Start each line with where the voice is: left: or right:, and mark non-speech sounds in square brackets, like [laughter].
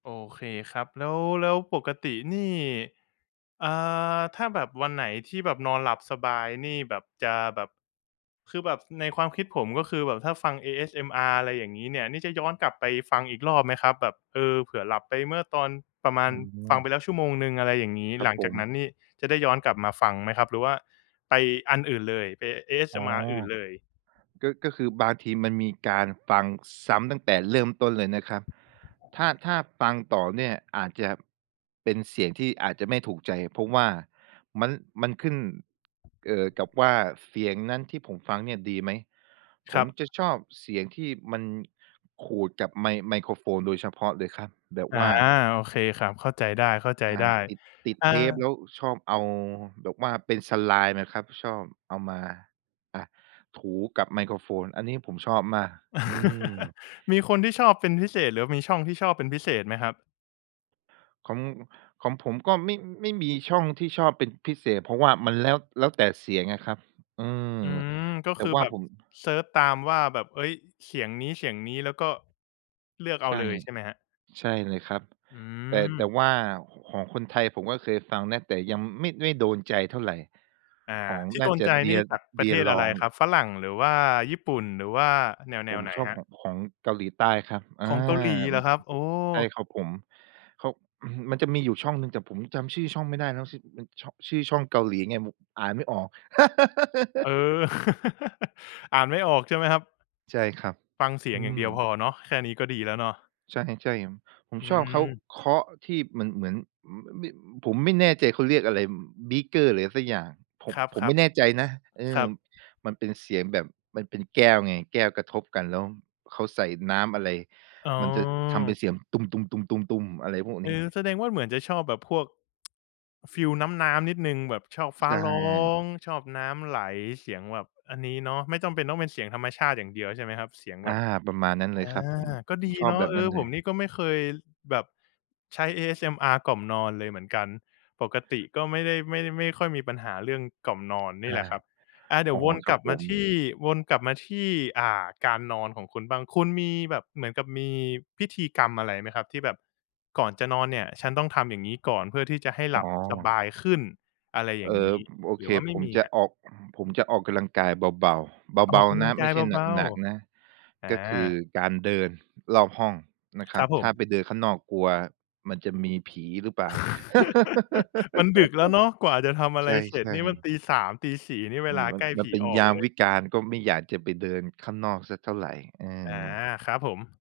left: โอเคครับ แล้ว แล้วปกตินี่ อ่า ถ้าแบบวันไหนที่แบบนอนหลับสบายนี่แบบจะแบบ คือแบบในความคิดผมก็คือแบบถ้าฟัง ASMR อะไรอย่างงี้เนี่ย นี่จะย้อนกลับไปฟังอีกรอบไหมครับ? แบบ เออ เผื่อหลับไปเมื่อตอนประมา
right: อ
left: ณ
right: ๋
left: ฟัง
right: อ
left: ไปแล้วชั่วโมงหนึ่ง อะไรอย่างงี้
right: ครั
left: หล
right: บ
left: ัง
right: ผ
left: จากน
right: ม
left: ั้นนี่จะได้ย้อนกลับมาฟังไหมครับ หรือว่าไปอันอื่นเลย ไป
right: อ๋อ
left: ASMR อื่นเลย?
right: ก็ ก็คือบางทีมันมีการฟังซ้ำตั้งแต่เริ่มต้นเลยนะครับ ถ้า ถ้าฟังต่อเนี่ยอาจจะเป็นเสียงที่อาจจะไม่ถูกใจ เพราะว่ามัน มันขึ้น เอ่อ กับว่าเสียงนั้นที่ผมฟังเนี่ยดีไหม ผ
left: คร
right: ม
left: ับ
right: จะชอบเสียงที่มันขูดกับไม ไมโครโฟนโดยเฉพาะเลยครับ แบบ
left: อา
right: ว่า
left: โอเคครับ เข้าใจไ
right: อ่า
left: ด้
right: ติด ติด
left: ๆ อ่า
right: เทปแล้วชอบเอาแบบว่าเป็น slime อะครับ ชอบเอามา อ่า ถูกับไมโครโฟน อันนี้ผมชอบมาก อื
left: [chuckles]
right: ม
left: มีคนที่ชอบเป็นพิเศษ หรือว่ามีช่องที่ชอบเป็นพิเศษไหมครับ?
right: ของ ของผมก็ไม่ ไม่มีช่องที่ชอบเป็นพิเศษ เพราะว่ามันแล้ว แล้ว แต่เสียงอะครับ อืม
left: อืม ก็
right: แต่
left: คือ
right: ว่า
left: แบบ
right: ผม
left: เซิร์ชตามว่าแบบ เฮ้ย เสียงนี้ ๆ แล้วก็เลือกเอ
right: ใ
left: า
right: ช
left: เ
right: ่
left: ลยใช่ไหมครับ?
right: ใช่เลยครับ
left: อื
right: แต่ แต่
left: ม
right: ว่าของคนไทยผมก็เคยฟังนะ แต่ยังไม่ ไม่โดนใจเท่าไร
left: อ่า
right: ของ
left: ที่
right: น
left: โ
right: ่
left: ด
right: า
left: น
right: จะ
left: ใจนี่
right: DEER
left: จากประเทศอะไร
right: DEERLONG
left: ครับ ฝรั่ง หรือว่าญี่ปุ่น หรือว่าแน
right: ผ
left: ว
right: ม
left: ๆ ไหน
right: ชอบ
left: ครับ?
right: ของ ของเกาหลีใต้ครับ อา
left: ของเกาหลีเห
right: ม
left: ร
right: ั
left: อ
right: น
left: ค
right: จ
left: ร
right: ะ
left: ับ? โอ้
right: ใช่ครับผม เขา [clears throat] มันจะมีอยู่ช่องหนึ่ง แต่ผมจำชื่อช่องไม่ได้แล้ว ช มัน ช่อง ชื่อช่องเกาหลีไง ผ อ่านไม่ออก
left: เอ
right: [laughs]
left: อ [chuckles] อ่านไม่ออกใช่ไหมครับ?
right: ใช่ครับ
left: ฟังเสีย
right: อื
left: งอย่างเดียวพ
right: ม
left: อเนาะ แค่นี้ก็ดีแล้วเนาะ
right: ใช่ ๆ ผม
left: อื
right: ชอบเขา
left: ม
right: เคาะที่เหมือน เหมือน ห แบ ผมไม่แน่ใจเขาเรียกอะไร บ บีกเกอร์หรือไรสักอย่าง ผ
left: ค
right: ม
left: รับ
right: ผมไม่แน่
left: ๆ
right: ใจนะ เอ
left: คร
right: อ
left: ับ
right: มันเป็นเสียงแบบ มันเป็นแก้วไง แก้วกระทบกันแล้วเขาใส่น้ำอะไร
left: อ๋
right: มันจะทำเป็
left: อ
right: นเสียง ตุ้ม ๆ ๆ ๆ ๆ อะไรพวก
left: เ
right: เ
left: อ
right: นี้
left: อ
right: ย
left: แสดงว่าเหมือนจะชอบแบบพวก [tsk] ฟีลน้ำ ๆ นิดหนึ่ง แบบชอบ
right: ใ
left: ฟ้
right: ช
left: าร้อ
right: ่
left: ง ชอบน้ำไหล เสียงแบบอันนี้เนาะ ไม่จำเป็นต้องเป็นเสียงธรรมชาติอย่างเดียวใช่ไหมครับ? เสียง
right: อ
left: แบ
right: า
left: บ
right: ประมาณนั้นเ
left: อ
right: ลย
left: า
right: ครับผม
left: ก็
right: ผ
left: ด
right: ม
left: ี
right: ชอ
left: เ
right: บ
left: นา
right: แ
left: ะ
right: บบ
left: เอ
right: นั้
left: อ
right: นเล
left: ผม
right: ย
left: นี่ก็ไม่เคยแบบใช้ ASMR กล่อมนอนเลยเหมือนกัน ปกติก็ไม่ได้ ไม่ ไม่ค่อยมีปัญหาเรื่องกล่อมนอนนี
right: อ
left: ่แหล
right: า
left: ะครับ อ่า เดี๋
right: อ
left: ยว
right: ๋อ
left: วน
right: ค
left: ก
right: รั
left: ล
right: บ
left: ับ
right: ผ
left: มา
right: ม
left: ที่ วนกลับมาที่ อ่า การนอนของคุณบ้าง คุณมีแบบเหมือนกับมีพิธีกรรมอะไรไหมครับ? ที่แบบก่อนจะนอนเนี่ย ฉันต้องทำอย่างงี้ก่อนเพื่อที่จะให้
right: อ
left: ห
right: ๋
left: ลับสบ
right: อ
left: ายขึ้น อะไรอย
right: เ
left: ่
right: อ
left: างง
right: อ
left: ี้
right: โอ
left: หร
right: เ
left: ื
right: ค
left: อว่าไม
right: ผ
left: ่
right: ม
left: มี
right: จะ
left: ครับ?
right: ออก [clears throat] ผมจะออกกำลังกายเบา ๆ
left: อ
right: เบ
left: อก
right: า
left: ก
right: ๆ
left: ำ
right: น
left: ลั
right: ะ
left: งก
right: ไม
left: า
right: ่
left: ย
right: ใช่
left: เบา
right: หนัก ๆ นะ
left: ๆ อ
right: ก็คือ
left: า
right: การเดินรอบห้องนะค
left: ค
right: รั
left: ร
right: บ
left: ับผ
right: ถ้า
left: ม
right: ไปเดินข้างนอกกลัวมันจะมีผีหรือเปล่า
left: [chuckles] มันดึกแล้วเนาะ กว่าจะทำอะ
right: [laughs] ใ
left: ไ
right: ช
left: รเสร็จ
right: ่
left: นี่มัน
right: ๆ
left: ตี 3 ตี 4 นี่เ
right: อ
left: ว
right: ื
left: ล
right: ม
left: า
right: มั
left: ใ
right: น
left: กล้
right: ม
left: ผ
right: ัน
left: ี
right: เป็น
left: ออ
right: ย
left: ก
right: าม
left: เลย
right: วิกาลก็ไม่อยากจะไปเดินข้างนอกสักเท่าไร เอ
left: อา
right: อ
left: ครับผม